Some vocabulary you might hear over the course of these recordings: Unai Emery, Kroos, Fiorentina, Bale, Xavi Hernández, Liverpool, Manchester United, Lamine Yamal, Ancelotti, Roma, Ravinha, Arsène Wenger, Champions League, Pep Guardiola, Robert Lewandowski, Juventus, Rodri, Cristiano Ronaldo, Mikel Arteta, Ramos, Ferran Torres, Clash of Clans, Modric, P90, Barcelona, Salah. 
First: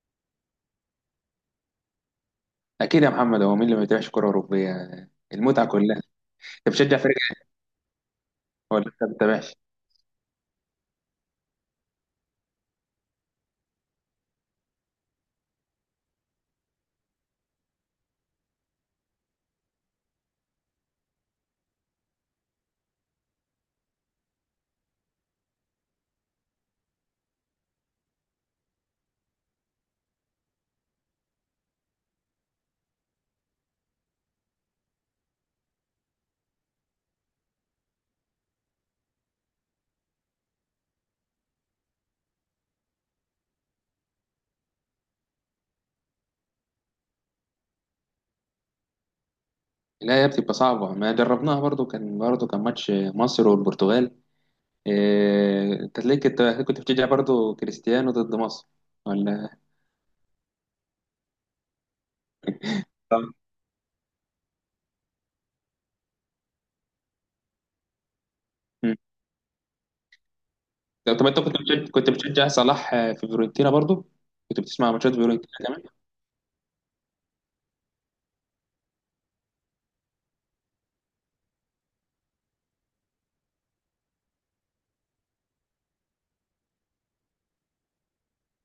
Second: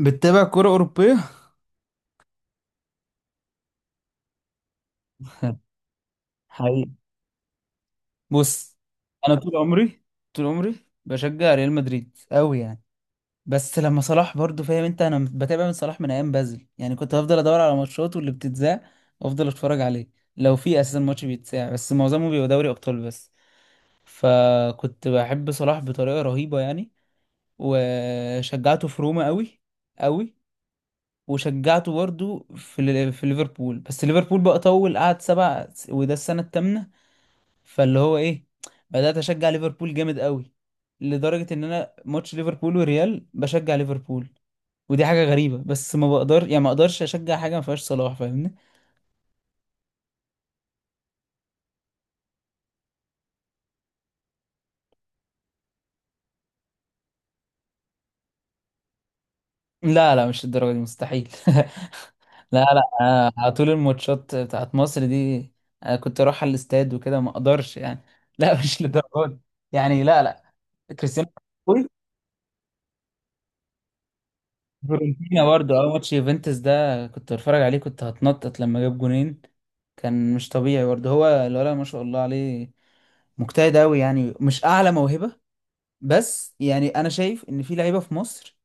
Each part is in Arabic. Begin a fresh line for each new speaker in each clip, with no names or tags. بتتابع كرة أوروبية؟
اكيد يا محمد، هو مين اللي ما يتابعش كره اوروبيه؟ المتعه كلها. انت
حقيقي.
بتشجع فريق إيه،
بص،
ولا انت ما
أنا
بتتابعش؟
طول عمري طول عمري بشجع ريال مدريد أوي يعني. بس لما صلاح برضو فاهم أنت، أنا بتابع من صلاح من أيام بازل يعني، كنت بفضل أدور على ماتشاته اللي بتتذاع وأفضل أتفرج عليه لو في أساسا ماتش بيتذاع، بس معظمه بيبقى دوري أبطال بس. فكنت بحب صلاح بطريقة رهيبة يعني. وشجعته في روما أوي أوي. وشجعته برضو في ليفربول، بس ليفربول بقى طول قعد سبع وده السنة الثامنة. فاللي هو ايه، بدأت اشجع ليفربول جامد قوي لدرجة ان انا ماتش ليفربول وريال بشجع ليفربول. ودي حاجة غريبة بس ما بقدر يعني ما اقدرش اشجع حاجة ما فيهاش صلاح، فاهمني؟
لا يا، بتبقى صعبه. ما جربناها برضو، كان ماتش مصر والبرتغال. انت تلاقيك انت كنت بتشجع برضو كريستيانو ضد مصر، ولا؟
لا لا، مش الدرجة دي مستحيل. لا لا، أنا
طبعا.
على طول الماتشات بتاعت مصر دي. انا كنت اروح على الاستاد وكده، ما اقدرش يعني. لا، مش
مم.
للدرجة دي يعني. لا لا،
طب
كريستيانو.
انت كنت بتشجع صلاح في فيورنتينا برضو؟ كنت بتسمع ماتشات
فيورنتينا
فيورنتينا
برضه
كمان؟
اه، ماتش يوفنتوس ده كنت بتفرج عليه، كنت هتنطط لما جاب جونين. كان مش طبيعي برضه، هو الولد ما شاء الله عليه، مجتهد قوي يعني، مش اعلى موهبة. بس يعني انا شايف ان في لعيبة في مصر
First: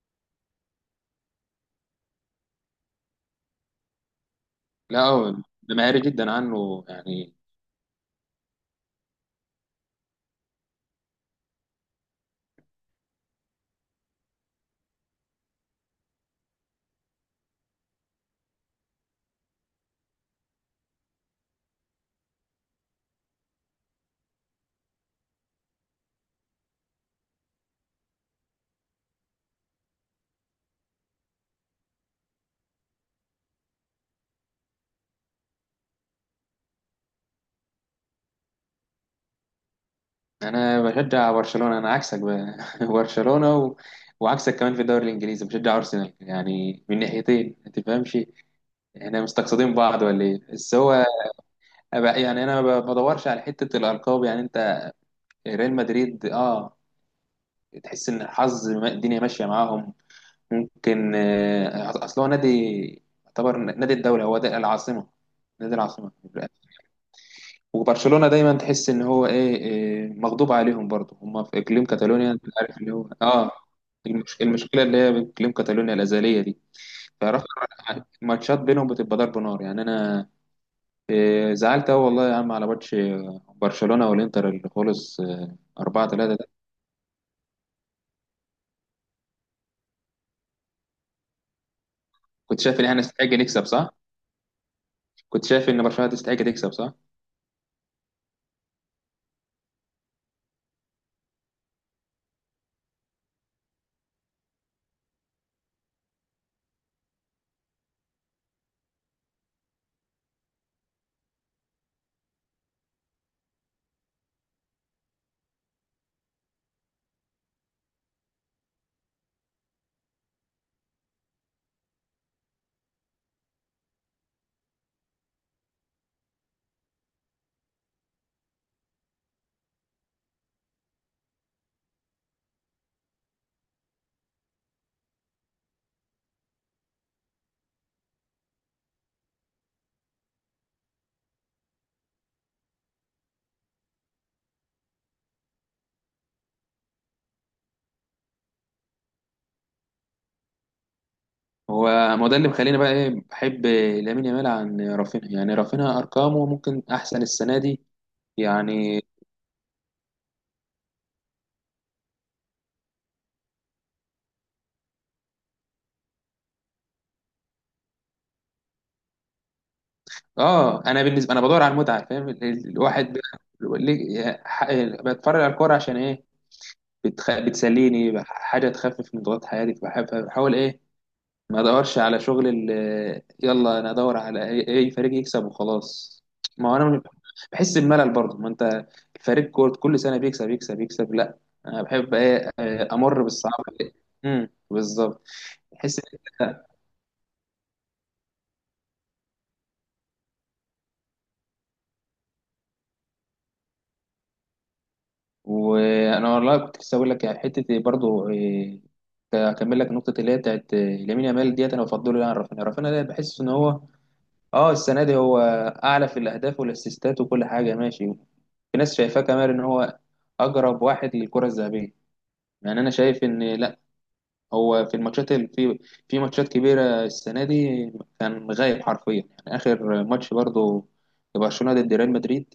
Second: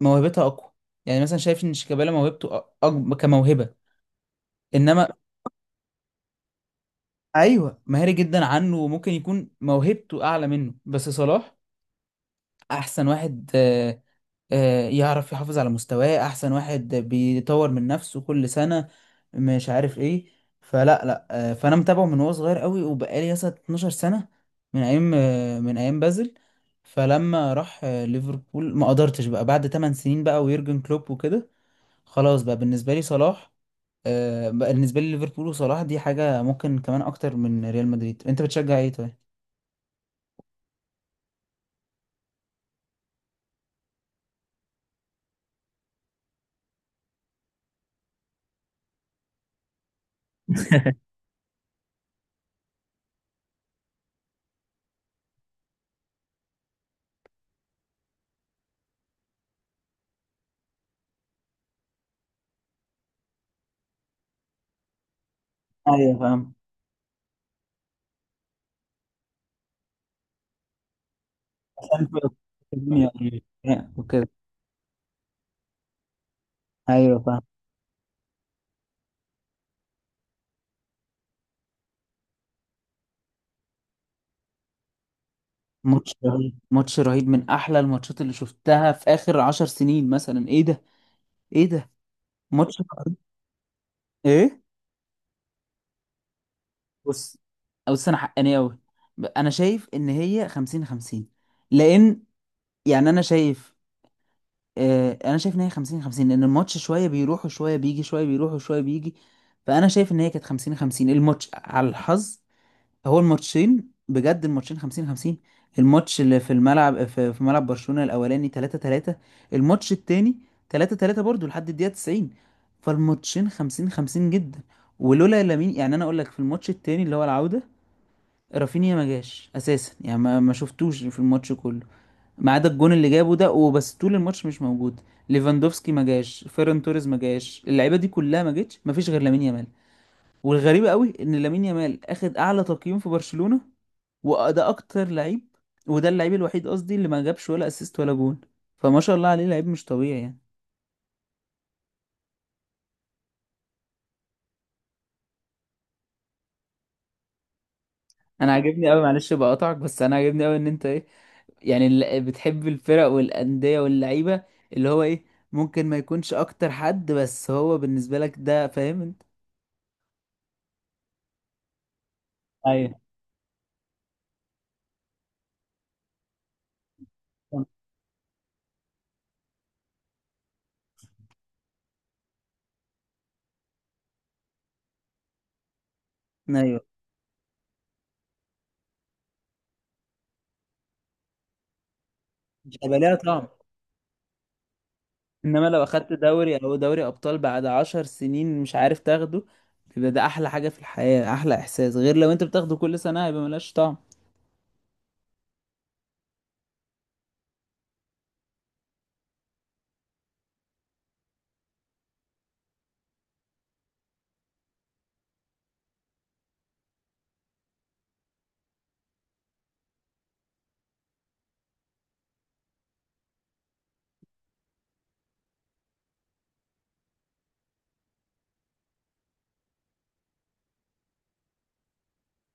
موهبتها اقوى. يعني مثلا شايف ان شيكابالا موهبته أكبر كموهبة،
لا،
انما.
هو ده مهاري جدا عنه يعني.
ايوه مهاري جدا عنه وممكن يكون موهبته اعلى منه، بس صلاح احسن واحد. يعرف يحافظ على مستواه، احسن واحد بيطور من نفسه كل سنة، مش عارف ايه. فلا لا، فانا متابعه من وهو صغير قوي وبقالي مثلا 12 سنة، من ايام، من ايام بازل. فلما راح ليفربول ما قدرتش بقى بعد 8 سنين بقى ويورجن كلوب وكده، خلاص بقى بالنسبة لي صلاح، بقى بالنسبة لي ليفربول وصلاح دي حاجة ممكن كمان اكتر من ريال مدريد. انت بتشجع ايه طيب؟
انا بشجع برشلونة، انا عكسك بقى. برشلونة و وعكسك كمان في الدوري الانجليزي بشجع ارسنال، يعني من ناحيتين. ما تفهمش احنا مستقصدين بعض ولا ايه؟ بس هو يعني انا ما بدورش على حتة الالقاب يعني. انت ريال مدريد، اه، تحس ان الحظ الدنيا ماشية معاهم. ممكن. اصل هو نادي يعتبر نادي الدولة. هو ده العاصمة، نادي العاصمة.
ايوه فاهم.
وبرشلونة دايما تحس ان هو إيه مغضوب عليهم برضه. هم في اقليم
عشان في
كاتالونيا، انت عارف، اللي هو
الدنيا
اه
وكده.
المشكله اللي هي بين اقليم كاتالونيا الازليه دي.
ايوه فاهم.
فراح الماتشات بينهم بتبقى ضرب نار يعني. انا زعلت قوي والله يا عم على ماتش برشلونة والانتر اللي خلص 4
ماتش
3 ده.
رهيب ماتش رهيب، من احلى الماتشات اللي شفتها في اخر 10 سنين مثلا. ايه ده، ايه ده،
كنت
ماتش
شايف ان احنا
رهيب.
نستحق نكسب، صح؟
ايه.
كنت شايف ان برشلونة تستحق تكسب، صح؟
بص، بص، انا حقاني قوي. انا شايف ان هي 50 50، لان يعني انا شايف، آه انا شايف ان هي 50 50، لان الماتش شويه بيروح وشويه بيجي شويه بيروح وشويه بيجي. فانا شايف ان هي كانت 50 50 الماتش على الحظ. هو الماتشين بجد، الماتشين 50 50. الماتش اللي في الملعب في ملعب برشلونة الاولاني 3 3، الماتش التاني 3 3 برضه لحد الدقيقة 90. فالماتشين 50 50 جدا. ولولا لامين، يعني انا اقول لك في الماتش التاني اللي هو العودة، رافينيا ما جاش اساسا يعني ما شفتوش في الماتش كله ما عدا الجون اللي جابه ده وبس، طول الماتش مش موجود. ليفاندوفسكي ما جاش، فيران توريز ما جاش، اللعيبه دي كلها ما جتش، ما فيش غير لامين يامال. والغريبة قوي ان لامين يامال اخد اعلى تقييم في برشلونة، وده اكتر لعيب، وده اللعيب الوحيد قصدي اللي ما جابش ولا اسيست ولا جون. فما شاء الله عليه، لعيب مش طبيعي يعني.
هو ما هو ده اللي مخليني بقى ايه، بحب لامين يامال عن رافينها، يعني رافينها ارقامه ممكن احسن السنه دي
انا عاجبني
يعني.
قوي، معلش بقطعك، بس انا عاجبني قوي ان انت ايه يعني، بتحب الفرق والانديه واللعيبه، اللي هو ايه، ممكن ما يكونش اكتر حد بس هو بالنسبه لك ده، فاهم انت؟
اه، انا بالنسبه انا بدور على المتعه فاهم.
ايوه.
الواحد ب- ليه- ح- بتفرج على الكوره عشان ايه؟ بتسليني حاجه تخفف من ضغط حياتي، فبحاول ايه. ما ادورش على شغل يلا انا ادور على أي فريق يكسب وخلاص. ما هو
ايوه.
انا بحس بملل برضه. ما انت فريق كورة كل سنه بيكسب يكسب يكسب، لا. انا بحب ايه،
مش هيبقى ليها
امر
طعم.
بالصعاب. بالظبط.
انما لو
بحس،
اخدت دوري او دوري ابطال بعد 10 سنين مش عارف تاخده، يبقى ده احلى حاجه في الحياه، احلى احساس. غير لو انت بتاخده كل سنه، هيبقى ملهاش طعم.
وانا والله كنت لسه اقول لك يعني حته إيه برضو اكمل لك النقطه اللي هي بتاعت لامين يامال ديت. انا بفضله يعني عن رافينيا. رافينيا ده بحس ان هو اه السنه دي هو اعلى في الاهداف والاسيستات وكل حاجه، ماشي. في ناس شايفاه كمان ان هو اقرب واحد للكره الذهبيه. يعني انا شايف ان لا، هو في الماتشات في ماتشات كبيره السنه دي كان غايب حرفيا يعني. اخر ماتش برضو برشلونه ضد ريال مدريد،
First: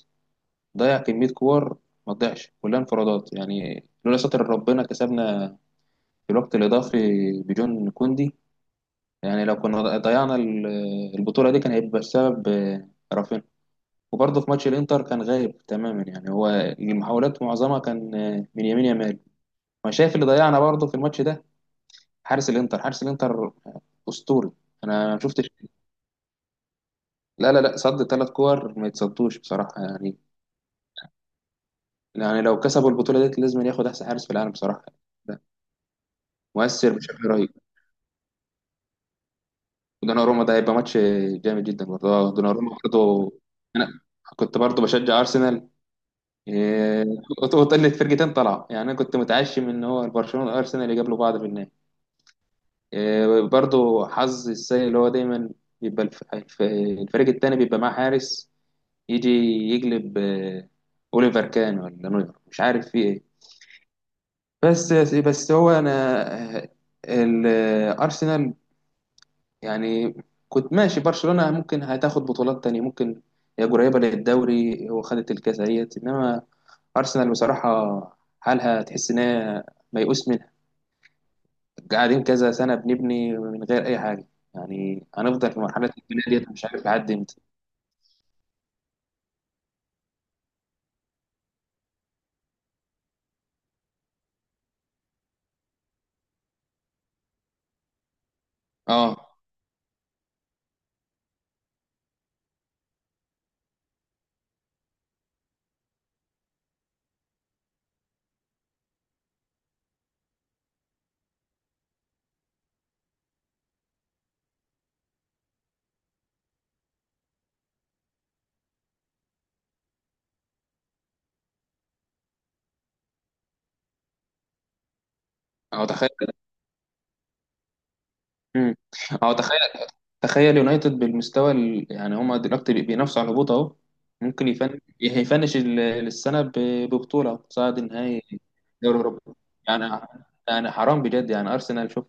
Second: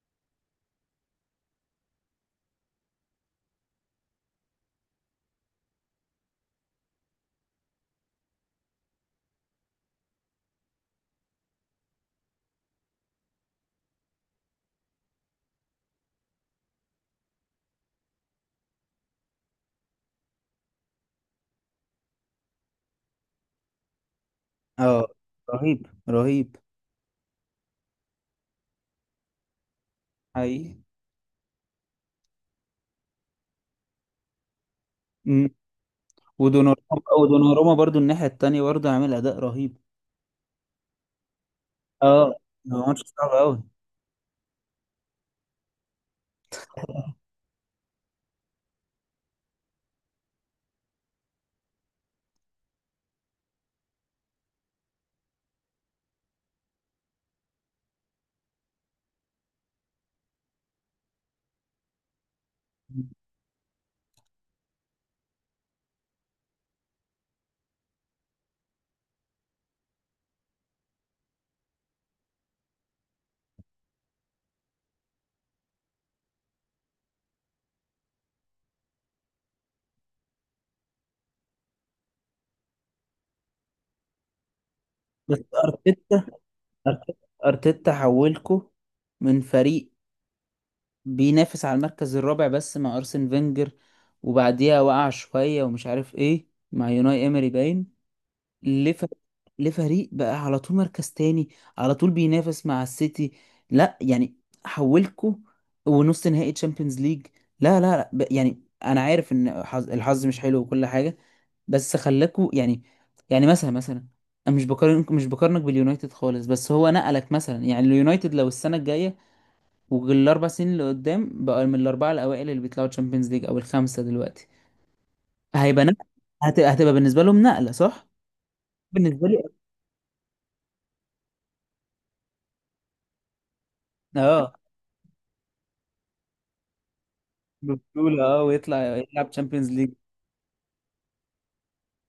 ضيع كمية كور ما تضيعش، كلها انفرادات يعني. لولا ستر ربنا كسبنا في الوقت الإضافي بجون كوندي. يعني لو كنا ضيعنا البطولة دي كان هيبقى السبب رافينيا. وبرضه في ماتش الإنتر كان غايب تماما يعني. هو المحاولات معظمها كان من يمين يمال. ما شايف اللي ضيعنا برضه في الماتش ده. حارس الإنتر أسطوري.
اه.
أنا ما شفتش.
رهيب رهيب.
لا، لا، لا، صد ثلاث كور ما يتصدوش بصراحة يعني.
حقيقي.
يعني لو كسبوا البطولة دي لازم ياخد أحسن حارس في العالم بصراحة.
امم.
مؤثر
ودوناروما.
بشكل رهيب.
ودوناروما برضو الناحية التانية برضو عامل أداء رهيب.
ودوناروما ده هيبقى ماتش جامد جدا برضه،
اه،
دوناروما
هو ماتش صعب
برضه.
أوي.
انا كنت برضه بشجع ارسنال، إيه، وطلت فرقتين طلعوا يعني. انا كنت متعشم ان هو برشلونه وارسنال يقابلوا بعض في النهائي. برضه حظ السيء اللي هو دايما بيبقى الفريق التاني بيبقى معاه حارس يجي يقلب. اوليفر كان ولا نوير، مش عارف في ايه. بس هو انا الارسنال يعني كنت ماشي. برشلونة ممكن هتاخد بطولات تانية ممكن، هي قريبة للدوري وخدت الكاس اهيت. انما ارسنال بصراحة حالها تحس ان هي ميؤوس منها. قاعدين كذا سنة بنبني من غير اي حاجة، يعني
بس
هنفضل في مرحلة
أرتيتا،
البناء ديت مش عارف لحد
أرتيتا،
امتى.
أرتيتا حولكو من فريق بينافس على المركز الرابع بس مع أرسن فينجر، وبعديها وقع شوية ومش عارف إيه. مع يوناي إيمري باين، لف...
اه،
لفريق بقى على طول مركز تاني، على طول بينافس مع السيتي. لا يعني، حولكوا ونص نهائي تشامبيونز ليج. لا لا لا، يعني انا عارف ان الحظ مش حلو وكل حاجه، بس خلاكوا يعني. يعني مثلا، انا مش بقارنك باليونايتد خالص، بس هو نقلك مثلا. يعني اليونايتد لو السنه الجايه والاربع سنين اللي قدام بقى من الاربعه الاوائل اللي بيطلعوا تشامبيونز ليج او الخمسه دلوقتي، هيبقى
هو
نقل.
تخيل
هتبقى بالنسبه لهم نقله، صح؟
امم
بالنسبه
هو
لي
تخيل تخيل يونايتد بالمستوى يعني هما دلوقتي بينافسوا على الهبوط اهو. ممكن
اه،
يفنش السنه ببطوله أو تصعد نهائي
بطولة اه، ويطلع
دوري اوروبا
يلعب تشامبيونز ليج.
يعني. يعني حرام بجد يعني. ارسنال شوف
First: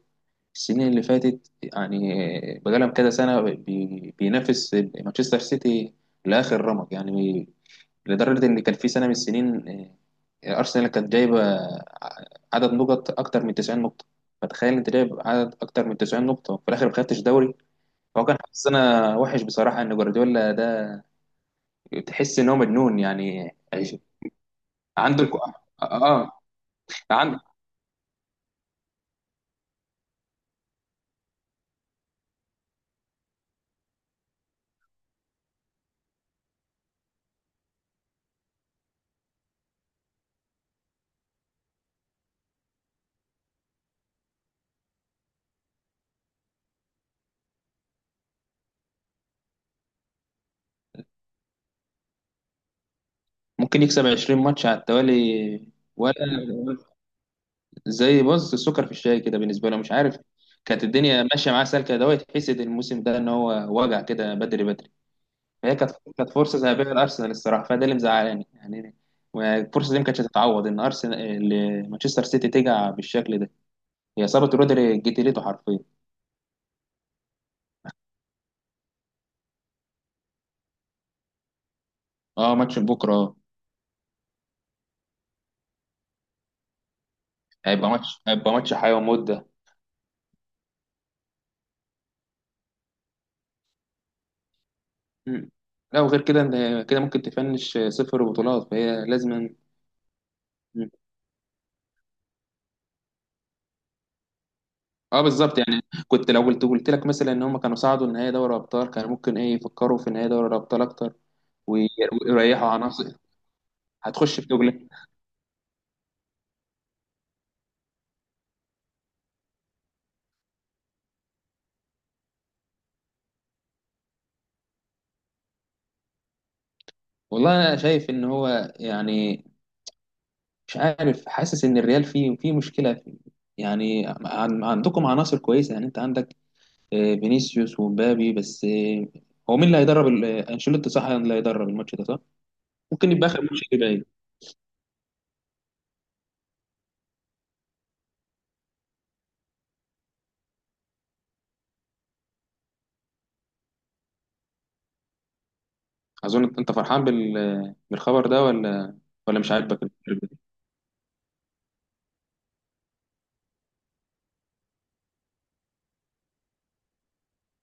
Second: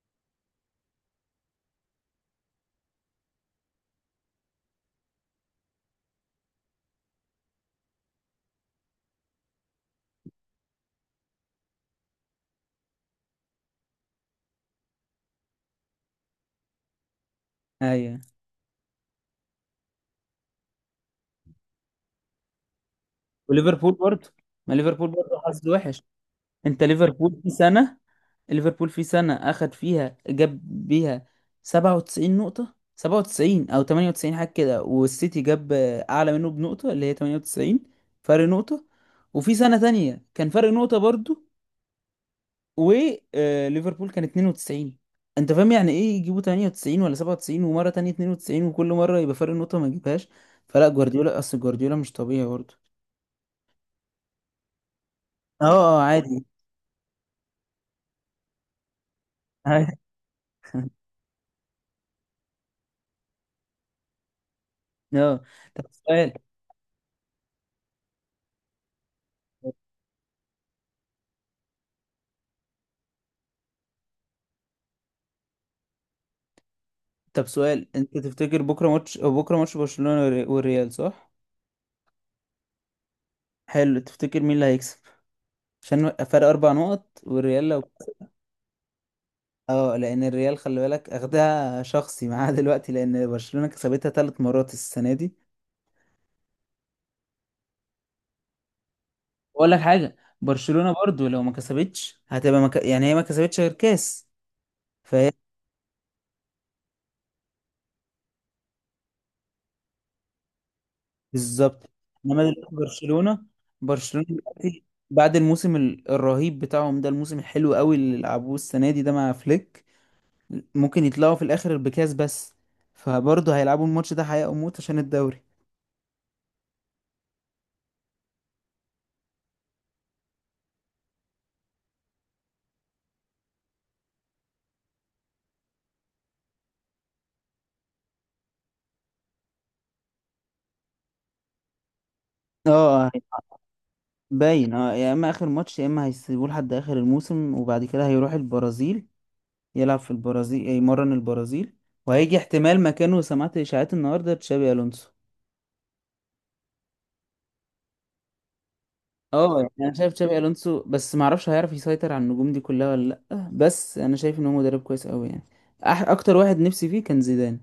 السنين اللي فاتت يعني بقالهم كذا سنه بينافس مانشستر سيتي لاخر رمق يعني. لدرجه ان كان في سنه من السنين، ارسنال كانت جايبه عدد نقط اكتر من 90 نقطه. فتخيل انت جايب عدد اكتر من 90 نقطه وفي الاخر ما خدتش دوري.
ايوه.
هو كان حظنا وحش بصراحة، إن جوارديولا ده تحس إن هو مجنون يعني.
وليفربول برضه، ما ليفربول
عنده الكو...
برضه حظ وحش.
آه
انت ليفربول
عنده
في سنة، ليفربول في سنة اخد فيها جاب بيها 97 نقطة، 97 او 98 حاجة كده، والسيتي جاب اعلى منه بنقطة اللي هي 98، فرق نقطة. وفي سنة تانية كان فرق نقطة برضه، وليفربول كان 92. انت فاهم يعني ايه يجيبوا 98 ولا 97 ومره تانية 92، وكل مره يبقى فرق نقطه ما يجيبهاش؟ فلا، جوارديولا اصل جوارديولا مش طبيعي برضه.
ممكن يكسب 20 ماتش على
اه
التوالي،
اه، عادي.
ولا زي بص السكر في الشاي كده بالنسبة له،
عادي.
مش عارف. كانت الدنيا ماشية معاه سالكة. ده يتحسد الموسم ده، إن هو وجع كده بدري بدري.
اه.
فهي
طب
كانت
سؤال
فرصة ذهبية لأرسنال الصراحة، فده اللي مزعلاني يعني. والفرصة دي ما كانتش هتتعوض، إن أرسنال إن مانشستر سيتي تجع بالشكل ده. هي إصابة رودري جتلته حرفيا.
طب سؤال، انت تفتكر بكره ماتش، أو بكره ماتش برشلونه والريال، صح؟
اه ماتش بكرة.
حلو، تفتكر مين اللي هيكسب؟ عشان فرق 4 نقط والريال لو.
هيبقى ماتش حياة وموت ده.
اه، لان الريال خلي بالك اخدها شخصي معاه دلوقتي، لان برشلونه كسبتها 3 مرات السنه دي.
مم. لا، وغير كده إن كده ممكن تفنش صفر بطولات، فهي لازم.
بقول لك حاجه،
مم.
برشلونه برضو لو ما كسبتش هتبقى يعني هي ما كسبتش غير كاس،
اه
فهي.
بالظبط يعني. كنت لو قلت لك مثلا ان هم كانوا صعدوا النهائي دوري ابطال، كانوا ممكن ايه يفكروا في نهائي دوري الابطال اكتر وي-
بالظبط. انما
ويريحوا
دلوقتي
عناصر.
برشلونه
هتخش في
دلوقتي
جوجل.
بعد الموسم الرهيب بتاعهم ده، الموسم الحلو قوي اللي لعبوه السنه دي ده مع فليك، ممكن يطلعوا في الاخر بكاس بس، فبرضه هيلعبوا الماتش ده حياه وموت عشان الدوري.
والله انا شايف ان هو يعني، مش عارف، حاسس ان الريال فيه مشكله فيه. يعني عندكم عناصر كويسه يعني. انت عندك فينيسيوس ومبابي بس، هو مين اللي هيدرب انشيلوتي، صح؟ اللي هيدرب الماتش ده، صح؟
اه،
ممكن يبقى اخر ماتش ليه باين.
باين اه، يا اما اخر ماتش يا اما هيسيبوه لحد اخر الموسم وبعد كده هيروح البرازيل يلعب في البرازيل يمرن البرازيل، وهيجي احتمال مكانه، سمعت اشاعات النهارده تشابي الونسو.
اظن انت فرحان بالخبر ده، ولا؟ مش
اه، يعني
عاجبك
انا شايف
الخبر
تشابي
ده؟
الونسو بس ما اعرفش هيعرف يسيطر على النجوم دي كلها ولا لا، بس انا شايف ان هو مدرب كويس قوي يعني. أح، اكتر واحد نفسي فيه كان زيدان.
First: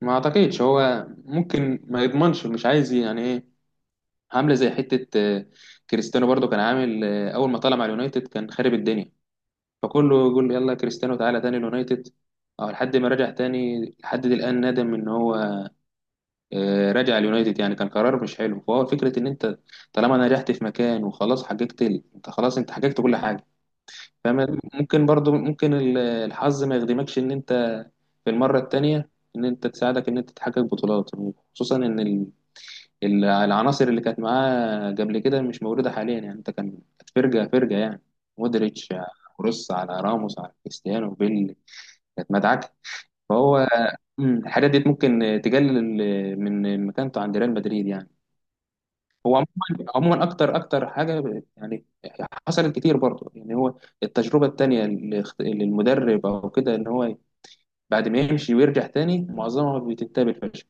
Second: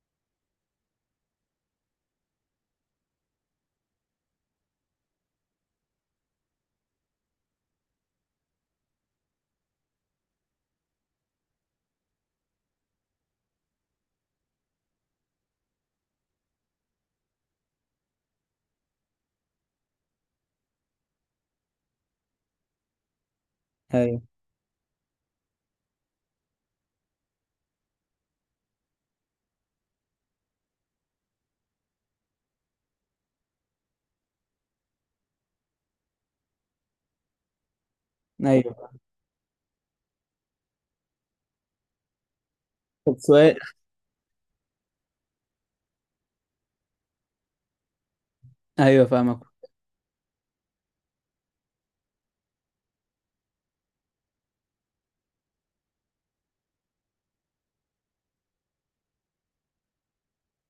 ما اعتقدش، هو ممكن ما يضمنش مش عايز يعني ايه، عامله زي حته كريستيانو برضو كان عامل اول ما طلع مع اليونايتد كان خارب الدنيا، فكله يقول يلا كريستيانو تعالى تاني اليونايتد. او لحد ما رجع تاني لحد دي الان ندم ان هو رجع اليونايتد، يعني كان قرار مش حلو. فهو فكره ان انت طالما نجحت في مكان وخلاص حققت انت خلاص انت حققت كل حاجه،
ايوه.
فاهم. ممكن برضو ممكن الحظ ما يخدمكش ان انت في المره التانيه، ان انت تساعدك ان انت تحقق بطولات. خصوصا ان العناصر اللي كانت معاه قبل كده مش موجوده حاليا يعني. انت كانت فرقه فرقه يعني،
ايوه.
مودريتش على كروس على راموس على كريستيانو بيل، كانت مدعكه.
طب سؤال.
فهو، الحاجات دي ممكن تقلل من مكانته عند ريال مدريد يعني.
ايوه
هو
فاهمك.
عموما عموما اكتر اكتر حاجه يعني، حصلت كتير برضه يعني. هو التجربه التانيه للمدرب او كده، ان هو بعد ما يمشي ويرجع تاني معظمها بتنتهي بالفشل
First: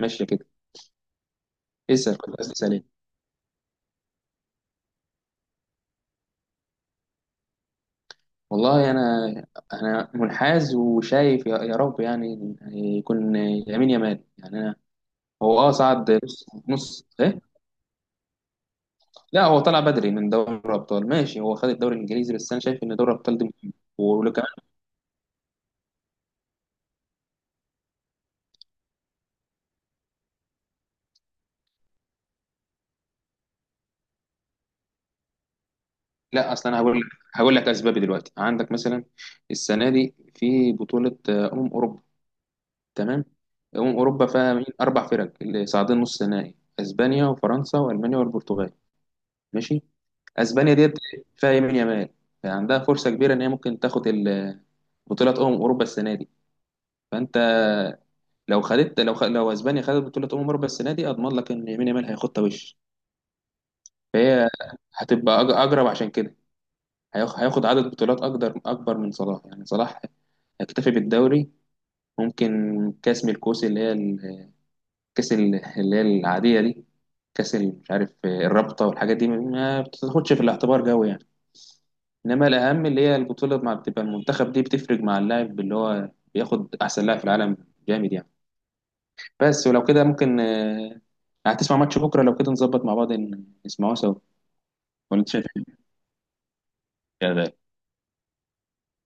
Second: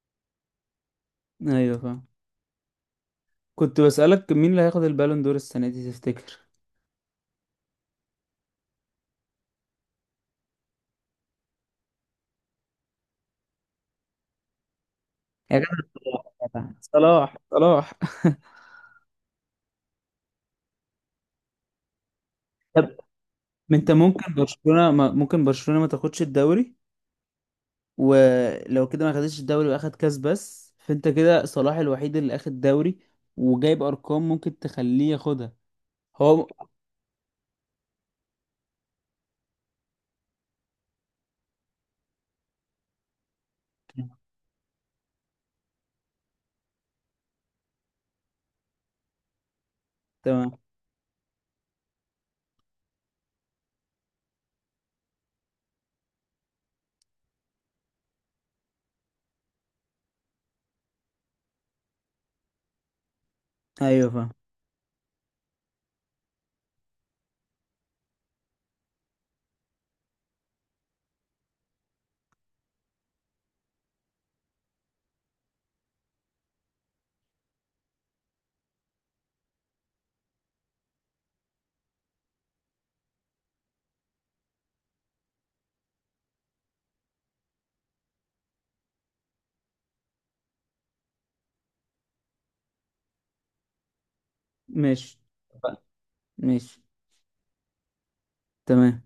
ماشيه كده.
ايوه فاهم.
اسال كنت قصدي سليم.
كنت بسألك مين اللي هياخد البالون دور السنه دي تفتكر؟
والله انا منحاز وشايف يا رب يعني، إن يكون يمين يمال يعني. انا
يا
هو، اه، صعد
جدع،
نص
صلاح
نص
صلاح
ايه.
صلاح.
لا هو طلع بدري من دوري الابطال ماشي، هو خد الدوري الانجليزي بس انا شايف
طب،
ان دوري الابطال ده
ما انت
مهم.
ممكن برشلونة ما تاخدش الدوري. ولو كده ما خدتش الدوري واخد كاس بس، فانت كده صلاح الوحيد اللي اخد دوري وجايب ارقام ممكن تخليه ياخدها هو.
لا اصل انا هقول لك اسبابي دلوقتي. عندك مثلا السنه دي في بطوله اوروبا، تمام. اوروبا فيها مين؟ اربع فرق اللي صاعدين نص نهائي، اسبانيا وفرنسا والمانيا والبرتغال، ماشي.
تمام.
اسبانيا ديت فيها يمين يمال، فعندها فرصه كبيره ان هي ممكن تاخد بطوله اوروبا السنه دي. فانت لو اسبانيا خدت بطوله اوروبا السنه دي اضمن لك ان يمين يمال هياخدها وش.
ايوه فاهم.
فهي هتبقى اقرب، عشان كده هياخد عدد بطولات أكبر من صلاح، يعني صلاح هيكتفي بالدوري. ممكن كأس من الكؤوس اللي هي الكأس اللي هي العادية دي، مش عارف، الرابطة والحاجات دي ما بتاخدش في الاعتبار قوي يعني. إنما الأهم اللي هي البطولة مع بتبقى المنتخب دي بتفرق مع اللاعب اللي هو بياخد أحسن لاعب في العالم، جامد يعني. بس ولو كده ممكن، هتسمع ماتش بكرة؟ لو كده نظبط مع بعض نسمعه سوا.
ماشي.
ولا أنت شايف
ماشي.
إيه؟
تمام